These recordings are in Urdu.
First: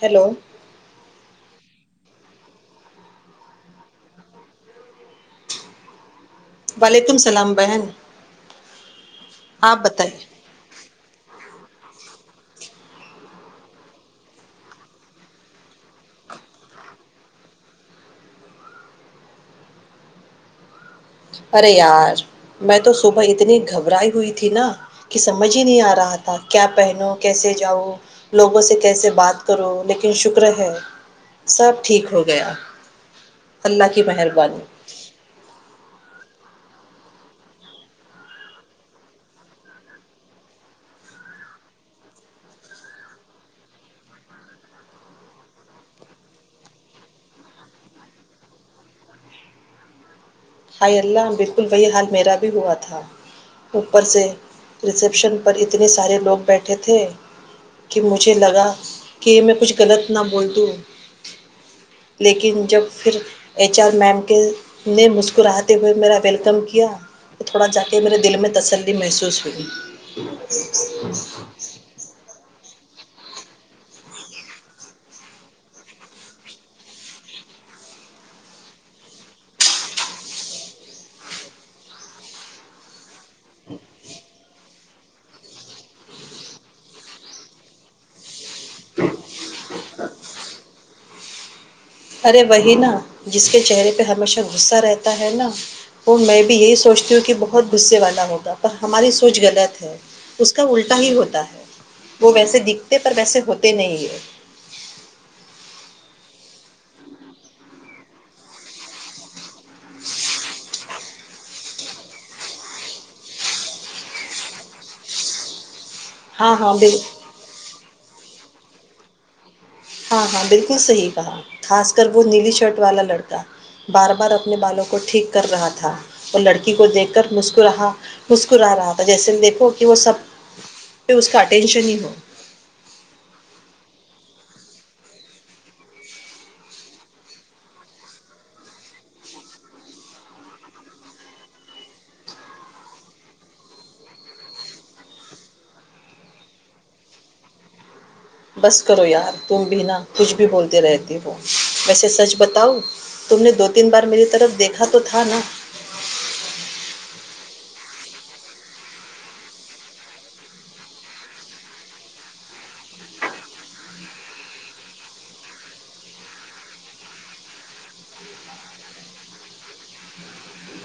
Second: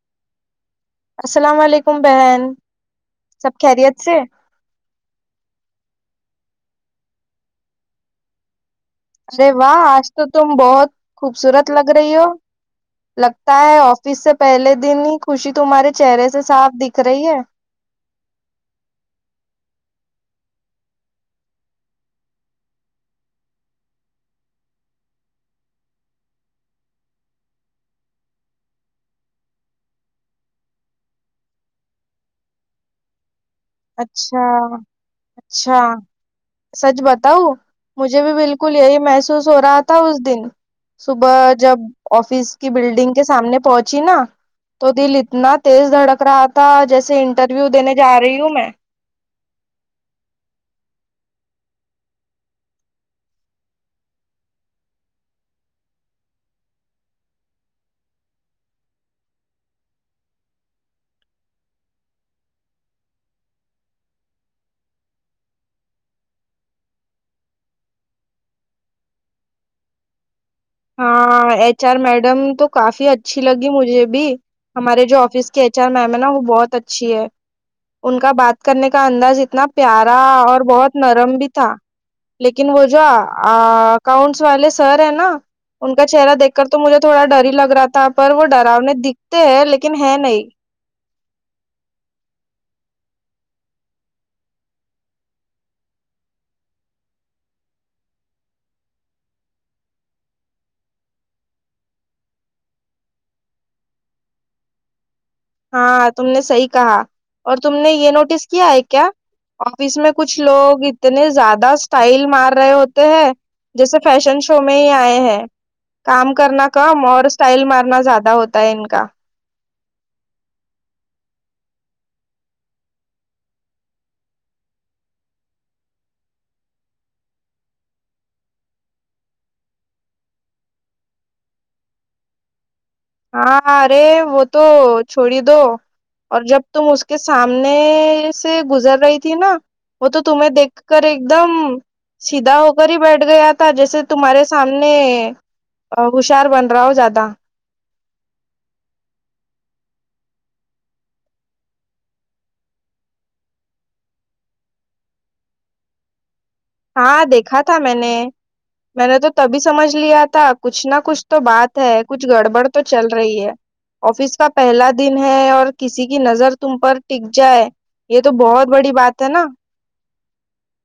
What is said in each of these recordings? ہیلو السلام علیکم بہن سب خیریت سے وعلیکم السلام بہن ارے آپ واہ آج بتائیے تو تم بہت خوبصورت لگ رہی ہو لگتا ہے آفس سے پہلے دن ہی خوشی تمہارے چہرے سے صاف دکھ رہی ہے ارے یار میں تو صبح اتنی گھبرائی ہوئی تھی نا کہ سمجھ ہی نہیں آ رہا تھا کیا پہنو کیسے جاؤ لوگوں سے کیسے بات کرو لیکن شکر ہے سب ٹھیک ہو گیا اللہ کی اچھا مہربانی اچھا سچ بتاؤ مجھے بھی بالکل یہی محسوس ہو رہا تھا اس دن صبح جب آفس کی بلڈنگ کے سامنے پہنچی نا تو دل اتنا تیز دھڑک رہا تھا جیسے انٹرویو دینے جا رہی ہوں میں ہائی اللہ بالکل وہی حال میرا بھی ہوا تھا اوپر سے ریسیپشن پر اتنے سارے لوگ بیٹھے تھے کہ مجھے لگا کہ میں کچھ غلط نہ بول دوں لیکن جب پھر ایچ آر میم کے نے مس اس کوراتے ہوئے میرا ویلکم کیا تو تھوڑا جا کے میرے دل میں تسلی محسوس ہوئی ہاں ایچ آر میڈم تو کافی اچھی لگی مجھے بھی ہمارے جو آفس کے ایچ آر میم ہے نا وہ بہت اچھی ہے ان کا بات کرنے کا انداز اتنا پیارا اور بہت نرم بھی تھا لیکن وہ جو اکاؤنٹس والے سر ہے نا ان کا چہرہ دیکھ کر تو مجھے تھوڑا ڈر ہی لگ رہا تھا پر وہ ڈرونے دکھتے ہیں لیکن ہے نہیں [inaudible] ہاں تم نے صحی کہا اور تم نے یہ نوٹس کیا ہے کیا آفس میں کچھ لوگ اتنے زیادہ اسٹائل مار رہے ہوتے ہیں جیسے فیشن شو میں ہی آئے ہیں کام ہاں کرنا ہاں بال کم اور اسٹائل مارنا زاتدا ہوتا ہے ان کا ہاں ہاں بالکل صحیح کہا خاص کر وہ نیلی شرٹ والا لڑکا بار بار اپنے بالوں کو ٹھیک کر رہا تھا اور لڑکی کو دیکھ کر مسکراہا مسکرا رہا تھا جیسے دیکھو کہ وہ سب پہ اس کا اٹینشن ہی ہو ہاں ارے وہ تو چھوڑی دو اور جب تم اس کے سامنے سے گزر رہی تھی نا وہ تو تمہیں دیکھ کر ایک دم سیدھا ہو کر ہی بیٹھ گیا تھا جیسے تمہارے سامنے ہوشار بن رہا ہو زیادہ بس کرو یار تم بھی نا کچھ بھی بولتے رہتے ہو ویسے سچ بتاؤ تم نے دو تین بار میری طرف دیکھا تو تھا نا ہاں دیکھا تھا میں نے میں نے تو تبھی سمجھ لیا تھا کچھ نہ کچھ تو بات ہے کچھ گڑبڑ تو چل رہی ہے آفس کا پہلا دن ہے اور کسی کی نظر تم پر ٹک جائے یہ تو بہت بڑی بات ہے نا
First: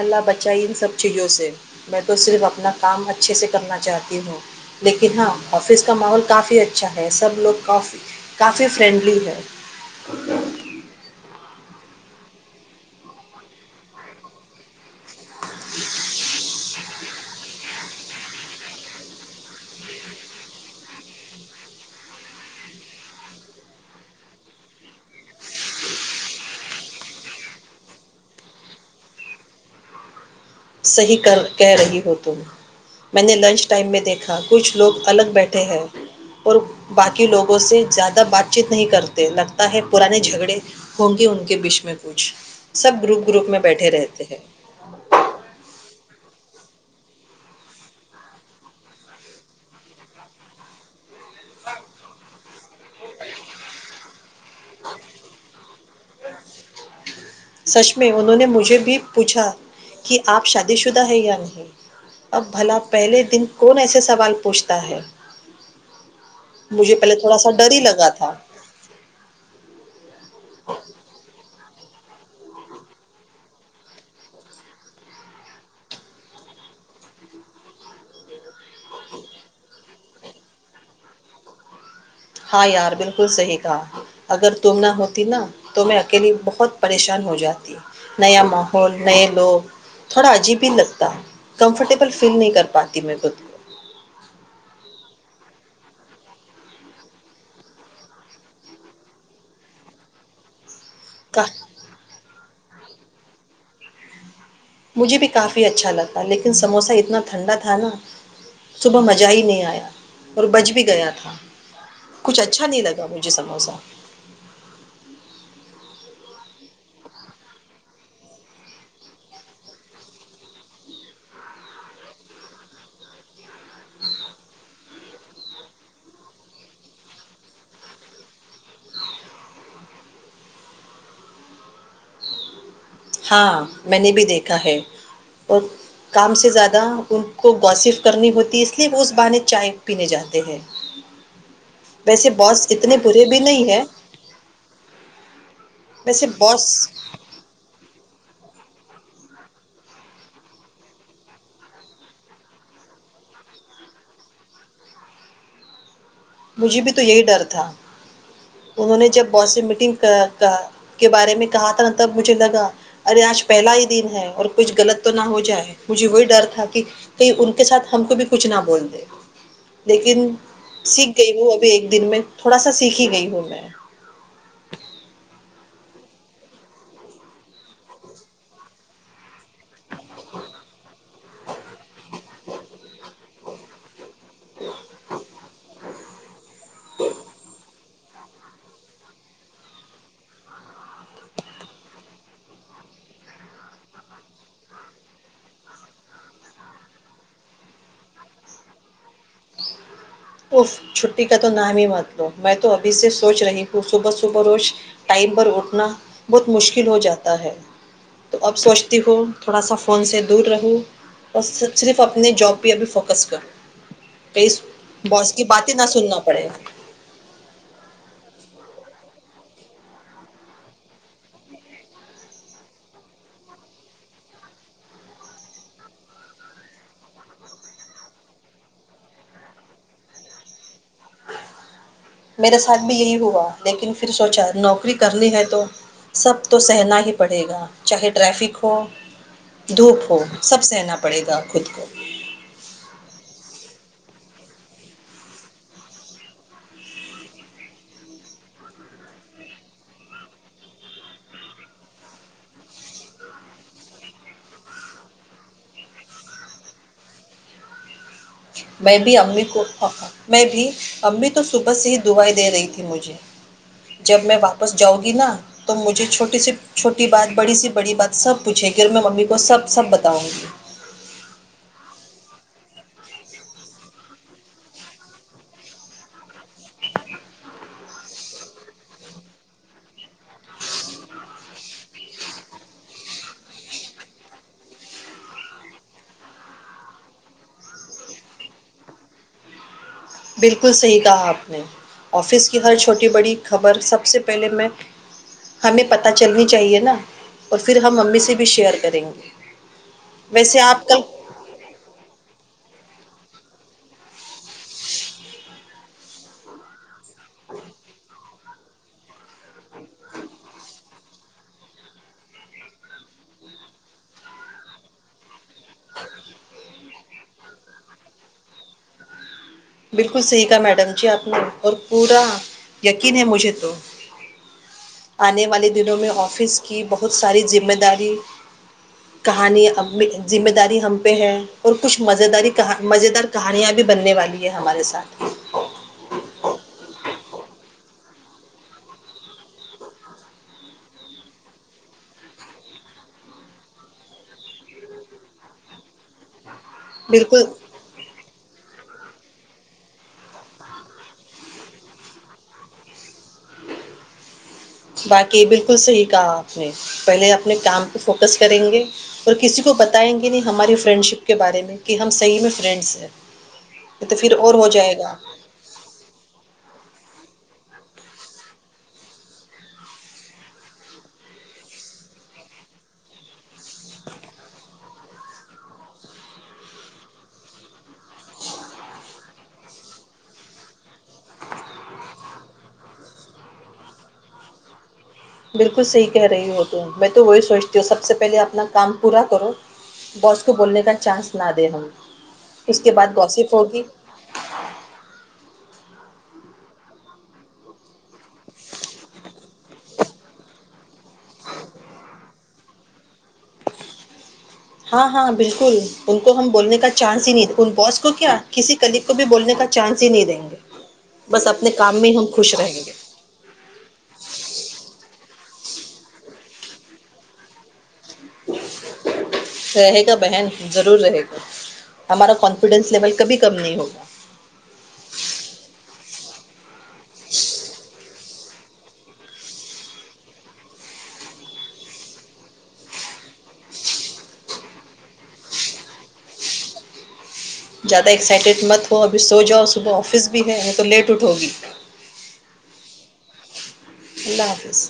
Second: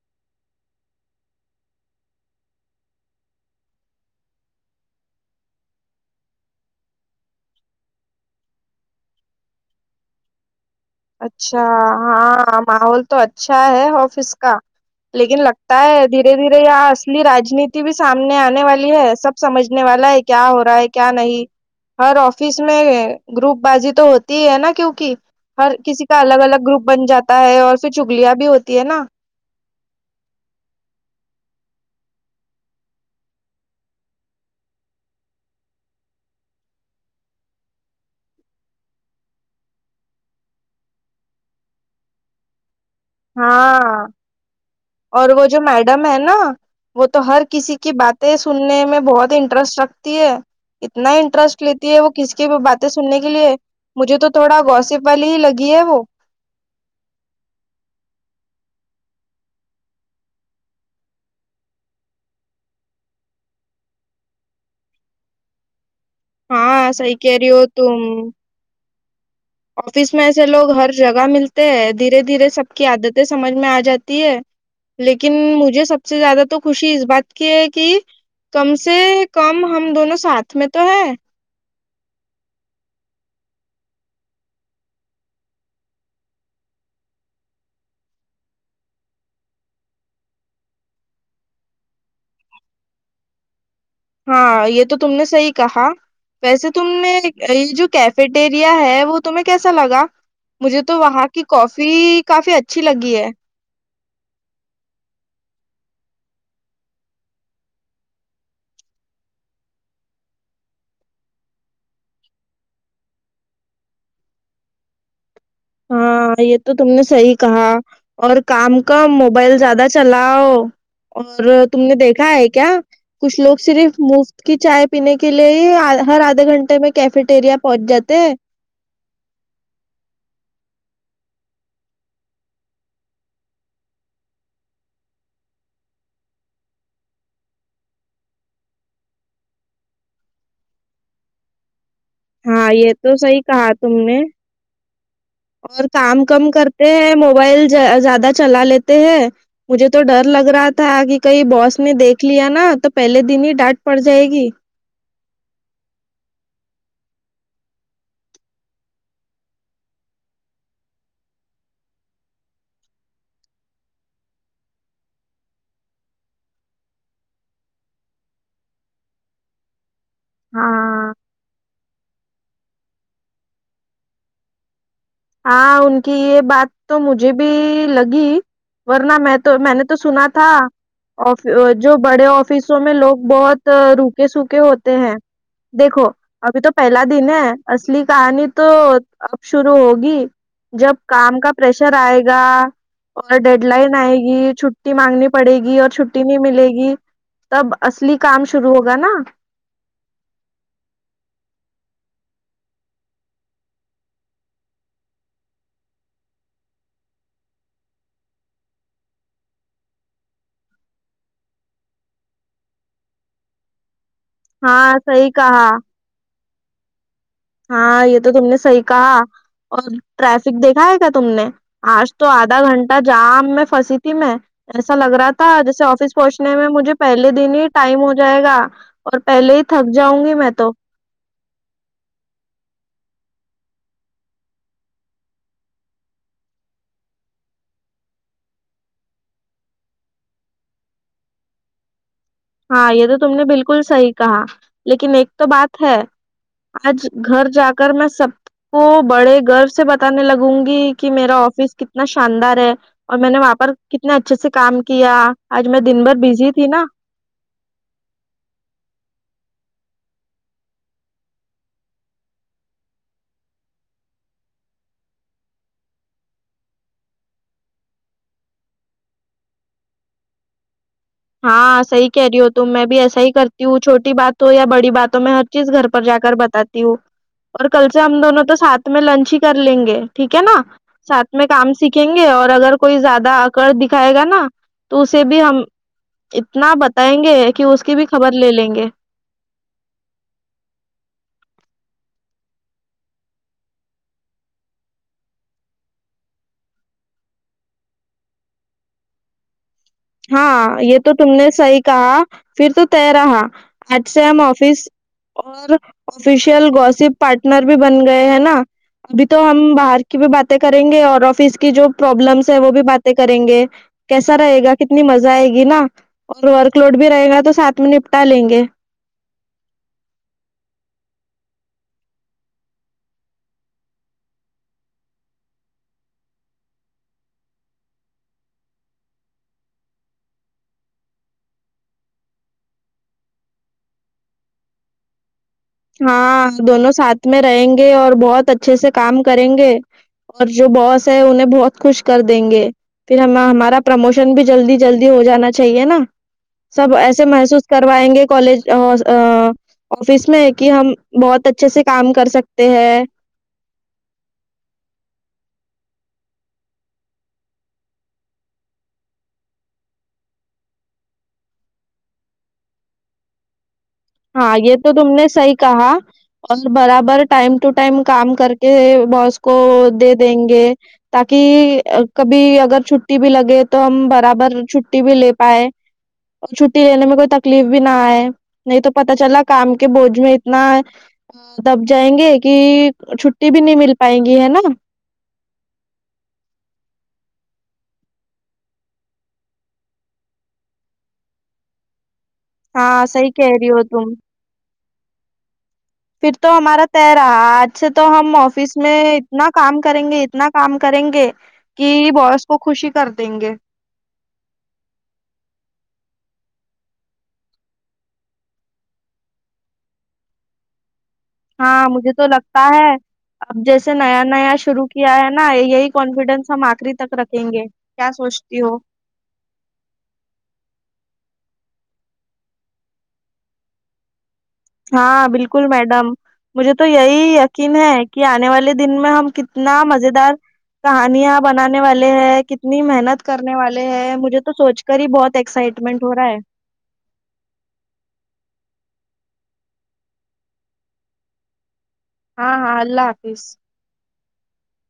اللہ بچائی ان سب چیزوں سے میں تو صرف اپنا کام اچھے سے کرنا چاہتی ہوں لیکن ہاں آفس کا ماحول کافی اچھا ہے سب لوگ کافی کافی فرینڈلی ہے اچھا ہاں ماحول تو اچھا ہے آفس کا لیکن لگتا ہے دھیرے دھیرے یہاں اصلی رانیتی بھی سامنے آنے والی ہے سب سمجھنے والا ہے کیا ہو رہا ہے کیا نہیں ہر آفس میں گروپ بازی تو ہوتی ہی ہے نا کیوںکہ ہر کسی کا الگ الگ گروپ بن جاتا ہے اور پھر چگلیاں بھی ہوتی ہے نا صحیح کر کہہ رہی ہو تم میں نے لنچ ٹائم میں دیکھا کچھ لوگ الگ بیٹھے ہیں اور باقی لوگوں سے زیادہ بات چیت نہیں کرتے لگتا ہے پرانے جھگڑے ہوں گے ان کے بیچ میں کچھ سب گروپ گروپ میں بیٹھے ہاں رہتے ہیں اور وہ جو ہے نا وہ تو ہر کسی کی باتیں سننے میں بہت انٹرسٹ رکھتی ہے اتنا انٹرسٹ لیتی ہے وہ کس کی باتیں سننے کے لیے مجھے تو تھوڑا گوسیپ والی ہی لگی ہے وہ سچ میں انہوں نے مجھے بھی پوچھا کہ آپ شادی شدہ ہے یا نہیں اب بھلا پہلے دن کون ایسے سوال پوچھتا ہے ہاں مجھے پہلے صحیح کہہ تھوڑا رہی سا ہو ڈر ہی تم لگا تھا آفس میں ایسے لوگ ہر جگہ ملتے دھیرے دھیرے سب کی عادتیں سمجھ میں آ جاتی ہے لیکن مجھے سب سے زیادہ تو خوشی اس بات کی ہے کہ کم سے کم ہم دونوں ساتھ میں تو ہے ہاں یار بالکل صحیح کہا اگر تم نہ ہوتی نا تو میں اکیلی بہت پریشان ہو جاتی نیا ماحول نئے لوگ تھوڑا عجیب ہی لگتا کمفرٹیبل فیل نہیں کر پاتی میں خود کو ہاں یہ تو تم نے صحی کہا ویسے تم نے یہ جو کیفیٹیریا ہے وہ تمہیں کیسا لگا مجھے تو تو وہاں کی کا کافی کافی اچ اچھی لگی ہے مجھے بھی کافی اچھا لگتا لیکن سموسہ اتنا ٹھنڈا تھا نا صبح مزہ ہی نہیں آیا اور بج بھی گیا تھا کچھ اچھا نہیں لگا مجھے سموسہ ہاں یہ تو تم نے صحی کہا اور کام کم موبائل زیادہ چلاؤ اور تم نے دیکھا ہے کیا کچھ لوگ صرف مفت کی چائے پینے کے لیے ہی ہر آدھے گھنٹے میں کیفیٹیریا پہنچ جاتے ہاں میں نے بھی دیکھا ہے اور کام سے زیادہ ان کو وصف کرنی ہوتی اس لیے وہ اس بانے چائے پینے جاتے ہیں ویسے باس ہاں یہ اتنے تو برے بھی صحی کہا نہیں ہے تم نے اور کام ویسے کم باس کرتے ہیں موبائل زیادہ چلا لیتے ہیں مجھے تو ڈر لگ رہا تھا کہ کہئی باس میں دیکھ لیا نا تو پہلے دن ہی ڈانٹ پڑ جائے گی مجھے بھی تو یہی ڈر تھا انہوں نے جب باس سے میٹنگ کے بارے میں کہا تھا نا تب مجھے لگا ارے آج پہلا ہی دن ہے اور کچھ غلط تو نہ ہو جائے مجھے وہی ڈر تھا کہ کہیں ان کے ساتھ ہم کو بھی کچھ نہ بول دے لیکن ہاں سکھ ہ ابھی ایک دن میں تھوڑا سا سیکھی گئی ہوں میں ہاں ان کی یہ بات تو مجھے بھی لگی ورنہ میں تو میں نے تو سنا تھا جو بڑے آف فیسوں میں لوگ بہت رک کے سوکھے ہوتے ہیں دیکھو ابھی تو پہلا دن ہے اسلی کہانی تو اب شرو ہو گی جب کام کا پشر آئے گا اور ڈیڈ لائن آئے گی چھٹی مانگنی پڑے گی اور چھٹی نہیں ملے گی تب اصلی کام شروع ہوگا نا اف چھٹی کا تو نام ہی مت لو میں تو ابھی سے سوچ رہی ہوں صبح صبح روز ٹائم پر اٹھنا بہت مشکل ہو جاتا ہے تو اب سوچتی ہو تھوڑا سا فون سے دور رہو اور صرف اپنے جاب پہ ابھی فوکس کروں ہاں اور صحیح اس کی کہا باتیں نہ سننا پڑے [unintelligible] ہاں یہ تو تم نے صحیح کہا اور ٹریفک دیکھائے گا تم نے آج تو آدھا گھنٹہ جام میں پھنسی تھی میں ایسا لگ رہا تھا جیسے آفس پہنچنے میں مجھے پہلے دن ہی ٹائم ہو جائے گا اور پہلے ہی تھک جاؤں گی میں تو میرے ساتھ بھی یہی ہوا لیکن پھر سوچا نوکری کرنی ہے تو سب تو سہنا ہی پڑے گا چاہے ٹریفک ہو دھوپ ہو سب سہنا پڑے گا خود کو ہاں یہ تو تم نے بالکل صحیح کہا لیکن ایک تو بات ہے آج گھر جا کر میں سب کو بڑے گر سے بتانے لگوں گی کہ میرا آفس کتنا شاندار ہے اور میں نے وہاں پر کتنے اچھے سے کام کیا آج میں دن بھر بزی تھی نا میں بھی امی کو میں بھی امی تو صبح سے ہی دعائی دے رہی تھی مجھے جب میں واپس جاؤں گی نا تو مجھے چھوٹی سی چھوٹی بات بڑی سی بڑی بات سب پوچھے گی اور میں امی کو سب سب بتاؤں گی ہاں صحیح کہہ رہی ہو تو میں بھی ایسا ہی کرتی ہوں چھوٹی بات ہو یا بڑی بات ہو میں ہر چیز گھر پر جا کر بتاتی ہوں اور کل سے ہم دونوں تو ساتھ میں لنچ ہی کر لیں گے ٹھیک ہے نا ساتھ میں کام سیکھیں گے اور اگر کوئی زیادہ ا کر دکھائے گا نا تو اسے بھی ہم اتنا بتائیں گے کہ اس کی بھی خبر لے لیں گے بالکل صحیح کہا آپ نے آفس کی ہر چھوٹی بڑی خبر سب سے پہلے میں ہمیں پتہ چلنی چاہیے نا اور پھر ہم امی سے بھی شیئر کریں گے ویسے ہاں آپ یہ کل تو تم نے صحی کہا پھر تو ط رہا آج سے ہم آفس اور آفیشیل گوسپ پارٹنر بھی بن گئے ہیں نا ابھی تو ہم باہر کی بھی باتیں کریں گے اور آفس کی جو پرابلمس ہے وہ بھی باتیں کریں گے کیسا رہے گا کتنی مزہ آئے گی نا اور ورک لوڈ بھی رہے گا تو ساتھ میں نپٹا لیں گے بالکل صحیح کا میڈم جی آپ نے اور پورا یقین ہے مجھے تو آنے والے دنوں میں آفس کی بہت ساری ذمہ داری کہانی ذمہ داری ہم پہ ہے اور کچھ مز داری مز دار کہانیاں بھی بننے والی یہ ہمارے ساتھ ہے ہاں دونوں ساتھ میں رہیں گے اور بہت اچھے سے کام کریں گے اور جو باس ہے انہیں بہت خوش کر دیں گے پھر ہم ہمارا پرموشن بھی جلدی جلدی ہو جانا چاہیے نا سب ایسے بالکل محسوس کروائیں گے کالج آفس میں ایک کہ ہم بہت اچھے سے کام کر سکتے ہیں باقی بالکل صحیح کہا آپ نے پہلے اپنے کام پہ فوکس کریں گے اور کسی کو بتائیں گے نہیں ہماری فرینڈ شپ کے بارے میں کہ ہم صحیح میں فرینڈس ہیں تو پھر اور ہاں ہو یہ تو جائے تم گا نے صحی کہا اور برابر ٹائم ٹو ٹائم کام کر کے باس کو دے دیں گے تاکہ کبھی اگر چھٹی بھی لگے تو ہم برابر چھٹی بھی لے پائے اور چھٹی لینے میں کوئی تکلیف بھی نہ آئے نہیں تو پتا چلا کام کے بوجھ میں اتنا دب جائیں گے کہ چھٹی بھی نہیں مل پائائےیں گی ہے نا بالکل صحیح کہہ رہی ہو تو میں تو وہی سوچتی ہوں سب سے پہلے اپنا کام پورا کرو باس کو بولنے کا چانس نہ دیں ہم اس کے ہاں بعد سی کہ گوسپ رہی ہو ہوگی ت پھر تو ہمارا ت رہا آج سے تو ہم آفس میں اتنا کام کریں گے اتنا کام کریں گے کہ باس کو خوشی کر دیں گے ہاں ہاں بالکل ان کو ہم بولنے کا چانس ہی نہیں ان بوس کو کیا کسی کلیگ کو بھی بولنے کا چانس ہی نہیں دیں گے بس اپنے ہاں کام میں مجھے ہم تو خوش لگتا رہیں ہے گے اب جیسے نیا نیا شرو کیا ہے نا یہی کانفیڈینس ہم آخری تک رکھیں گے سوچتی ہو رہے گا بہن ضرور رہے گا ہمارا کانفیڈینس لیول کبھی کم نہیں ہوگا ہاں بالکل میڈم مجھے تو یہی یقین ہے کہ آنے والے دن میں ہم کتنا مز دار کہانیاں بنانے والے ہیں کتنی محنت کرنے والے ہیں مجھے تو سوچ کر ہی بہت ایکسائٹمنٹ ہو رہا ہے زیادہ ایکسائٹیڈ مت ہو ابھی سو جاؤ صبح آفس بھی ہے نہیں تو لیٹ اٹھو گی ہاں ہاں اللہ حافظ اللہ حافظ